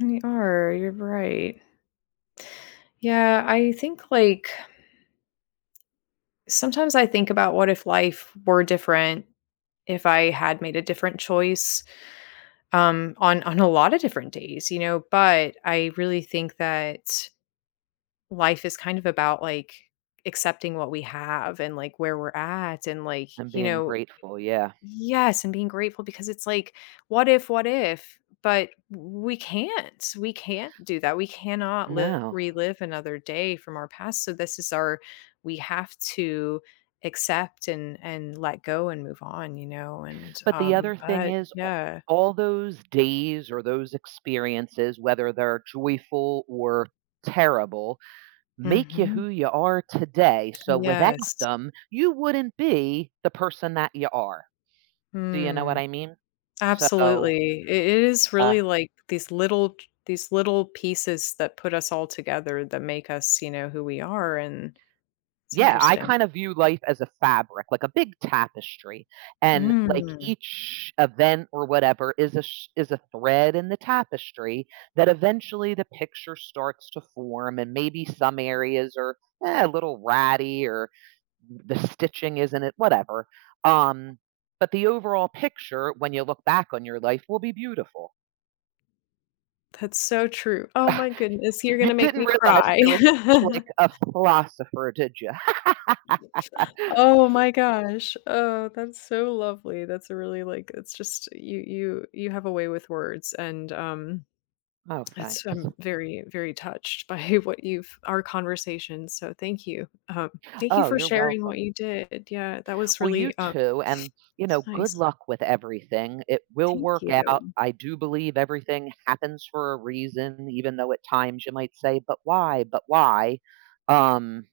We are, you're right. Yeah, I think like Sometimes I think about what if life were different, if I had made a different choice, um, on on a lotta different days, you know? But I really think that life is kind of about, like, accepting what we have and, like, where we're at, and, like, And you being know, i grateful. Yeah. Yes, and being grateful because it's like, "What if? What if?" But we can't, we can't do that, we cannot live No. relive another day from our past, so this is our we have to accept and and let go and move on, you know, and, But the um other thing but is, a yeah. all those days or those experiences, whether they're joyful or terrible, make ya Mhm. who you are today, so without Yes. them, you wouldn't be the person that ya are. Do you know what Mm, I mean? So, absolutely, i it is uh really like these little j these little pieces that put us all together that make us, you know, who we are and it's Yeah, I interesting. kind of view life as a fabric, like a big tapestry, and, like, Mm. each event or whatever is a sh is a thread in the tapestry that eventually the picture starts to form and maybe some areas are, uh, a little ratty or the stitching isn't it whatever, um, but the overall picture, when you look back on your life will be beautiful. That's so true. Oh my goodness, you're You gonna make me didn't realize cry. I was such, like, a philosopher, did you? Oh my gosh. Oh, that's so lovely, that's a really like it's just you you you have a way with words and, um Oh, That's thanks. I'm very, very touched by what you've our conversation, so thank you. Um, thank you Oh, for you're sharing what welcome. you did. Yeah, that was Well, you really, uh too, and you it's know, good nice. luck with everything, it will Thank work out. you. I do believe everything happens for a reason, even though at times you might say, "But why? But why?" Um